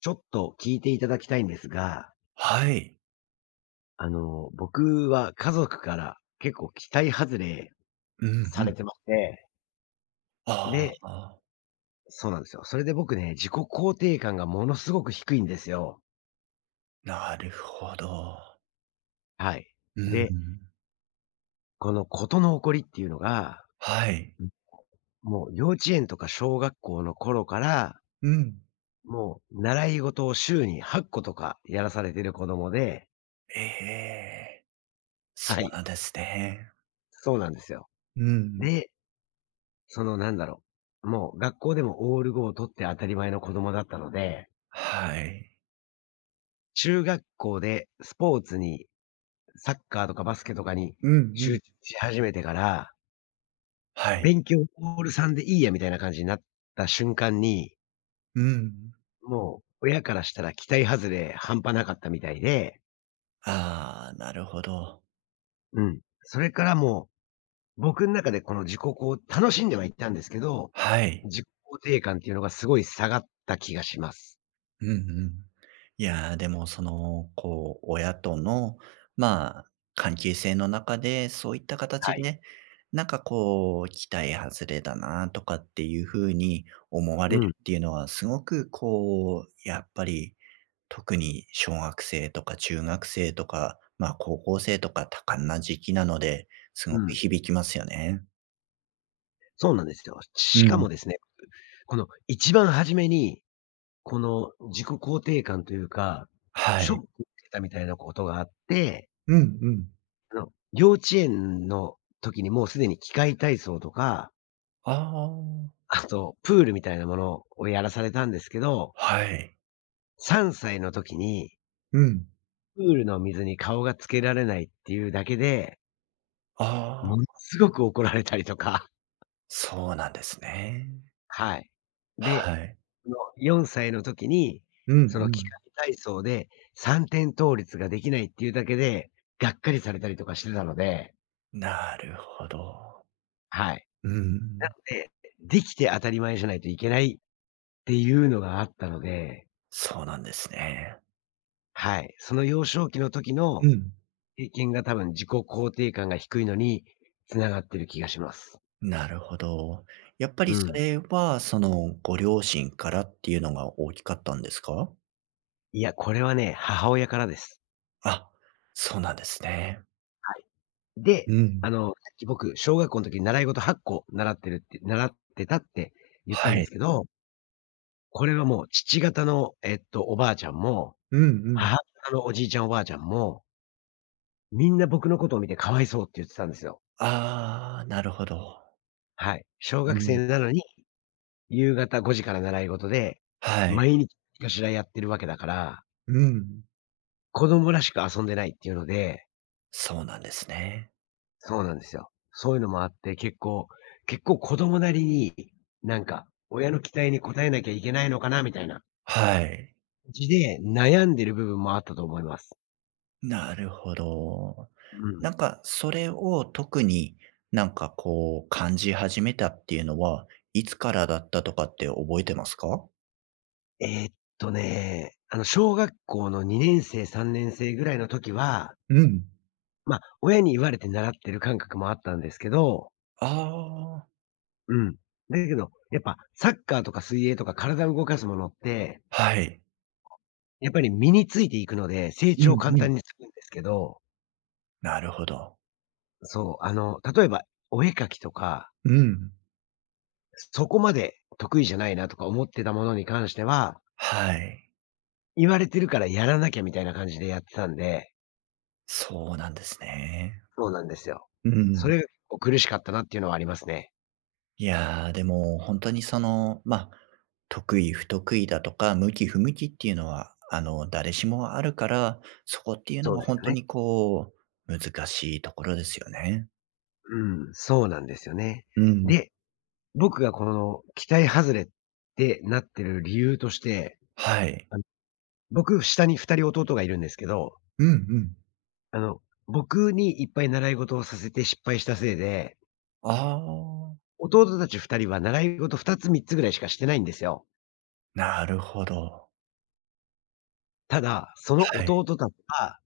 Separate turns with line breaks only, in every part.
ちょっと聞いていただきたいんですが、
はい。
僕は家族から結構期待外れ
うん
さ
う
れ
ん。
てまして、で、
ああ、
そうなんですよ。それで僕ね、自己肯定感がものすごく低いんですよ。
なるほど。
はい。
う
で、
ん。
このことの起こりっていうのが、
はい。
んもう幼稚園とか小学校の頃から、
うん。
もう習い事を週に8個とかやらされてる子供で、
ええ、そ
は
う
い、
なんですね。
そうなんですよ。
うん。
で、そのなんだろもう学校でもオールゴを取って当たり前の子供だったので、
はい。
中学校でスポーツに、サッカーとかバスケとかに
うんう
集
ん。
中し始めてから、
はい。
勉強オールさんでいいやみたいな感じになった瞬間に、
うん。
もう親からしたら期待外れ半端なかったみたいで、
ああ、なるほど。
うん。それからもう、僕ん中でこの自己肯楽しんではいったんですけど、
はい。
自己肯定感っていうのがすごい下がった気がします。
うんうん。いやー、でもその、こう、親との、まあ、関係性の中で、そういった
は
形
い。
で、なんかこう、期待外れだなとかっていう風に思わ
う
れ
ん、
るっていうのは、すごくこう、やっぱり、特に小学生とか中学生とか、まあ、高校生とか多感な時期なので、す
う
ごく
ん。
響きますよね。
そうなんですよ。
う
しか
ん。
もですね、この一番初めに、この自己肯定感というか、
は
ショッ
い。
クを受けたみたいなことがあって、
うんうん。
あの、幼稚園の時にもうすでに器械体操とか、
ああ、
あとプールみたいなものをやらされたんですけど、
はい。
3歳の時に
うん。
プールの水に顔がつけられないっていうだけで、
あ
もの
あ、
すごく怒られたりとか、
そうなんですね。
はい。で
はい。
4歳の時に、
うんう
その器
ん。
械体操で3点倒立ができないっていうだけで、がっかりされたりとかしてたので、
なるほど。
はい。
う
なの
ん。
で、できて当たり前じゃないといけないっていうのがあったので、
そうなんですね。
はい。その幼少期の時
う
の
ん。
経験が多分自己肯定感が低いのに繋がってる気がします。
なるほど。やっぱ
う
りそ
ん。
れは、その、ご両親からっていうのが大きかったんですか？
いや、これはね、母親からです。
あ、そうなんですね。
はい。で、
うん。
さっき僕、小学校の時に習い事8個習ってるって習ってたって言ったん
は
で
い。
すけど、これはもう父方の、おばあちゃんも、
うんうん。
母方のおじいちゃん、おばあちゃんも、みんな僕のことを見てかわいそうって言ってたんですよ。
ああ、なるほど。
はい。小
う
学
ん。
生なのに、夕方5時から習い事で、
はい。
毎日何かしらやってるわけだから、
うん。
子供らしく遊んでないっていうので、
そうなんですね。
そうなんですよ。そういうのもあって、結構結構子供なりに、なんか、親の期待に応えなきゃいけないのかなみたいな感
はい。
じで、悩んでる部分もあったと思います。
なるほど。
うん。
なんかそれを特になんかこう感じ始めたっていうのは、いつからだったとかって覚えてますか？
えっ小学校の2年生、3年生ぐらいの時は、
うん。
ま、親に言われて習ってる感覚もあったんですけど、
ああ、
うん。だけど、やっぱサッカーとか水泳とか体を動かすものって、
はい。
やっぱり身についていくので、成
う
長を
ん
簡
うん。
単につくんですけど、
なるほど。
そう、例えばお絵描きとか、
うん。
そこまで得意じゃないなとか思ってたものに関しては、
はい、
言われてるからやらなきゃみたいな感じでやってたんで、
そうなんですね。
そうなんですよ。
う
そ
ん。
れが結構苦しかったなっていうのはありますね。
いやー、でも本当にその、ま、あ得意不得意だとか、向き不向きっていうのは、あの、誰しもあるから、そこっていうの
そう
が
です
本
よ
当
ね。
にこう、難しいところですよね。
うん、そうなんですよね。
うん。
で、僕がこの期待外れってなってる理由として、
はい。
あの、僕、下に二人弟がいるんですけど、
うんうん。
あの、僕にいっぱい習い事をさせて失敗したせいで、
ああ、
弟たち二人は習い事二つ三つぐらいしかしてないんですよ。
なるほど。
ただ、その
はい。
弟たちは、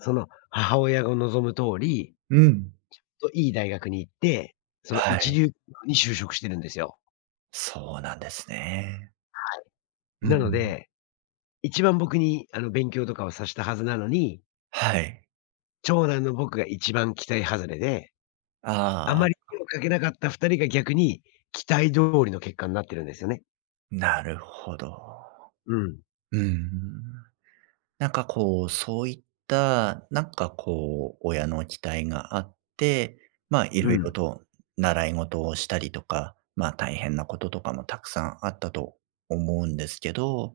その母親が望む通り、
うん。
といい大学に行って、その
は
一
い。
流に就職してるんですよ。
そうなんですね。う
なの
ん。
で一番僕に、勉強とかをさしたはずなのに、
はい。
長男の僕が一番期待外れで、あ
あ
まり
あ、
手をかけなかった2人が逆に期待通りの結果になってるんですよね。
なるほど。
うん。
うん。なんかこう、そういった、なんかこう、親の期待があって、まあ、い
う
ろいろ
ん。
と習い事をしたりとか、まあ、大変なこととかもたくさんあったと思うんですけど、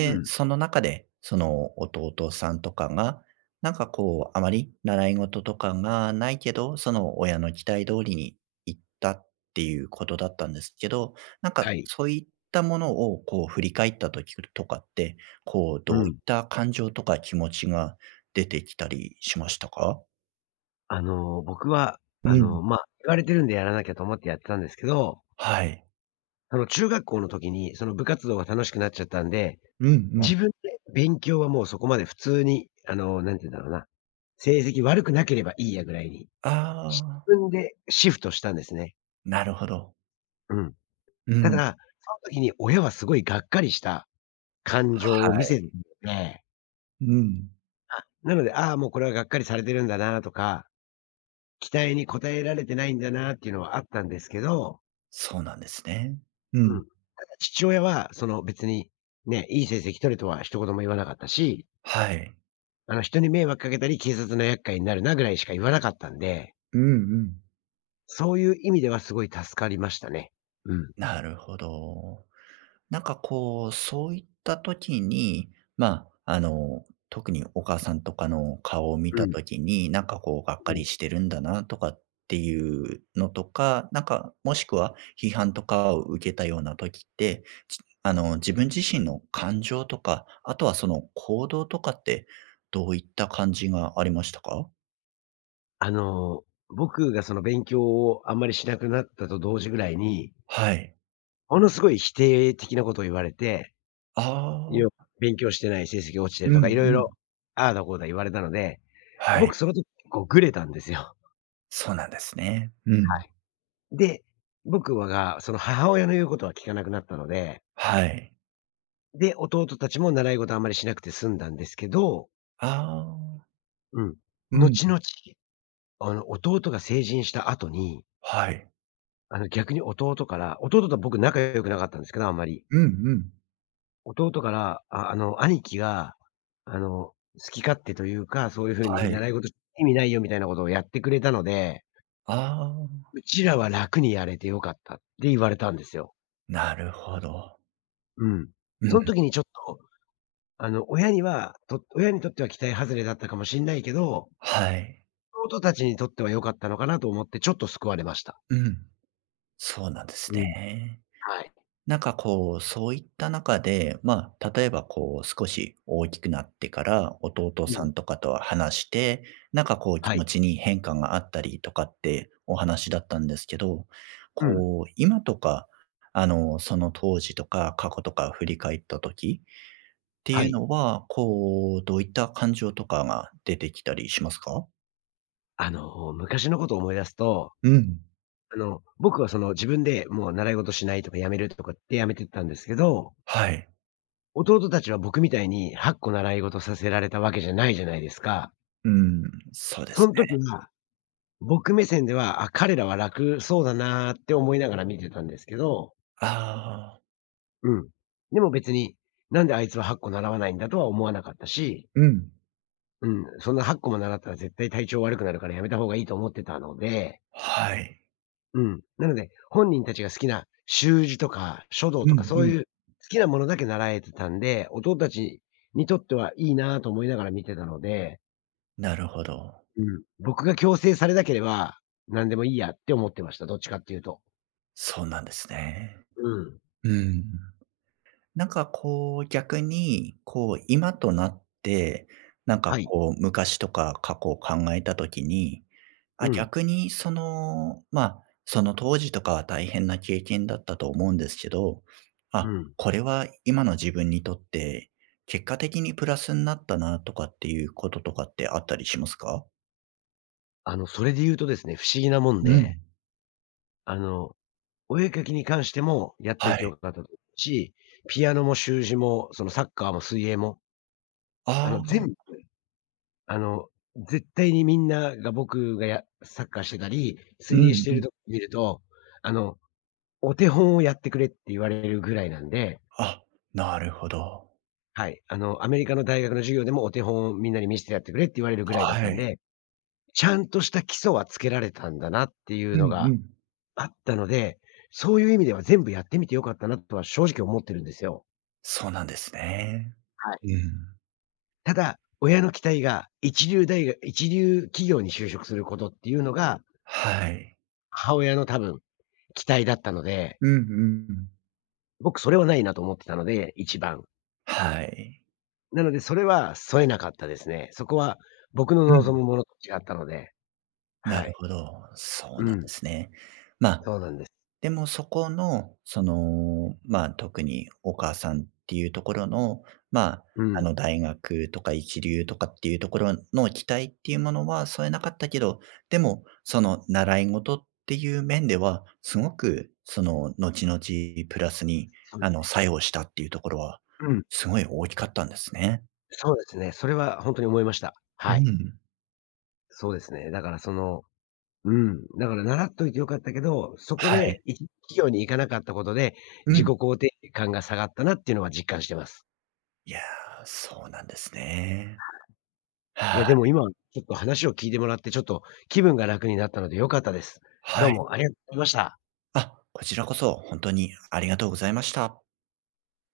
うん。
その中で、その弟さんとかが、なんかこう、あまり習い事とかがないけど、その親の期待通りに行ったっていうことだったんですけど、なん
は
か
い。
そういったものをこう振り返った時とかって、こう、
う
どういっ
ん。
た感情とか気持ちが出てきたりしましたか？
僕は、
うん。
まあ、言われてるんでやらなきゃと思ってやってたんですけど、
はい。
中学校の時に、その部活動が楽しくなっちゃったんで、
うんうん。
自分で勉強はもうそこまで普通に、あの、なんて言うんだろうな、成績悪くなければいいやぐらいに、自
ああ、
分でシフトしたんですね。
なるほど。
うん。
う
た
ん。
だ、その時に親はすごいがっかりした感情
は
を見せ
い。
るので、
うん。
なので、ああ、もうこれはがっかりされてるんだなとか、期待に応えられてないんだなっていうのはあったんですけど、
そうなんですね。う
う
ん。
ん。父親は別に、ね、いい成績取れとは一言も言わなかったし、
はい。
あの人に迷惑かけたり、警察の厄介になるなぐらいしか言わなかったんで、
うんうん。
そういう意味ではすごい助かりましたね。うん。
なるほど。なんかこう、そういった時に、まあ、特にお母さんとかの顔を見
う
た
ん。
時に、なんかこう、がっ
う
か
ん。
りしてるんだなとかっていうのとか、なんか、もしくは批判とかを受けたような時って、じあの、自分自身の感情とか、あとはその行動とかって、どういった感じがありましたか？
あの、僕がその勉強をあんまりしなくなったと同時ぐらいに、
はい。
ものすごい否定的なことを言われて、
あ
よ
あ、
勉強してない成績が落ちて
う
る
ん
とか、いろい
う
ろ
ん。
ああだこうだ言われたので、
はい。
僕その時結構グレたんですよ。
そうなんですね。う
は
ん。
い。で、僕が、その母親の言うことは聞かなくなったので、
はい。
で、弟たちも習い事あんまりしなくて済んだんですけど、
ああ、
うん。
うん。
後々、弟が成人した後に、
はい。
逆に弟から弟と僕仲良くなかったんですけど、あんまり。
うんうん。
弟から、兄貴が、あの、好き勝手というか、そういう風
は
に
い。
習い事意味ないよみたいなことをやってくれたので、
ああ、
うちらは楽にやれて良かったって言われたんですよ。
なるほど。
うん。
う
そ
ん、
の時にちょっと、親にとっては期待外れだったかもしんないけど、
はい。
弟たちにとっては良かったのかなと思ってちょっと救われました。
うん。そうなんです
うん。
ね。
はい。
なんかこう、そういった中で、まあ、例えばこう、少し大きくなってから、弟
う
さ
ん。
んとかとは話して、なんかこう、気
はい。
持ちに変化があったりとかってお話だったんですけど、
うん。
こう、今とか、その当時とか過去とか振り返った時って
は
いう
い。
のは、こう、どういった感情とかが出てきたりしますか？
昔のことを思い出すと
うん。
僕は自分でもう習い事しないとかやめるとかってやめてったんですけど、
はい。
弟たちは僕みたいに8個習い事させられたわけじゃないじゃないですか。
うん、そうで
そ
す
の時
ね。
は、僕目線では、あ、彼らは楽そうだなって思いながら見てたんですけど、
ああ。
うん。でも別に、なんであいつは8個習わないんだとは思わなかったし、
うん。
うん、そんな8個も習ったら絶対体調悪くなるからやめた方がいいと思ってたので、
はい。
うん。なので、本人たちが好きな習字とか書道
う
とか、
んう
そう
ん。
いう好きなものだけ習えてたんで、弟たちにとってはいいなと思いながら見てたので、
なるほど。
うん。僕が強制されなければ、何でもいいやって思ってました。どっちかっていうと。
そうなんですね。
うん。
うん。なんかこう、逆に、こう、今となって、なん
は
か
い。
こう、昔とか過去を考えた時に、
う
あ、
ん。
逆にその、まあ、その当時とかは大変な経験だったと思うんですけど、
う
あ、
ん。
これは今の自分にとって結果的にプラスになったなとかっていうこととかってあったりしますか？
それで言うとですね、不思議なもん
うん。
で、あの、お絵描きに関してもやっと
は
いてよ
い。
かったとし、ピアノも習字も、そのサッカーも水泳も、
あ
全部、
あ。
あの、絶対にみんなが僕がサッカーしてたり、
う
水泳し
ん
て
う
る
ん。
とこ見ると、あの、お手本をやってくれって言われるぐらいなんで、
あ、なるほど。
はい。アメリカの大学の授業でもお手本をみんなに見せてやってくれって言われるぐらいだった
は
ん
い。
で、ちゃんとした基礎はつけられたんだなってい
う
う
ん
の
う
が
ん。
あったので、そういう意味では全部やってみて良かったなとは正直思ってるんですよ。
そうなんですね。
はい。
うん。
ただ、親の期待が一流大学が一流企業に就職することっていうのが、
はい。
母親の多分期待だったので、
うんうんうん。
僕それはないなと思ってたので、一番。
はい。
なので、それは添えなかったですね。そこは僕の
う
望
ん。
むものと違ったので、
な
は
る
い。
ほど、そうな
う
んで
ん、
すね。まあ
そうなんです。
でもそこの、その、まあ、特にお母さんっていうところの、まあ、
うん、
大学とか一流とかっていうところの期待っていうものは添えなかったけど、でも、その習い事っていう面では、すごくその後々プラスに、
そうですね。
作用したっていうところは、
うん、
すごい大きかったんですね。
そうですね。それは本当に思いました。
う
はい。
ん。
そうですね。だからそのうん、だから習っといて良かったけど、そこ
はい。
で一企業に行かなかったことで、
う
自己
ん。
肯定感が下がったなっていうのは実感してます。
いや、そうなんですね。
い
は
や、でも
い。
今ちょっと話を聞いてもらって、ちょっと気分が楽になったので良かったです。ど
は
う
い。
もありがとうございました。
あ、こちらこそ本当にありがとうございました。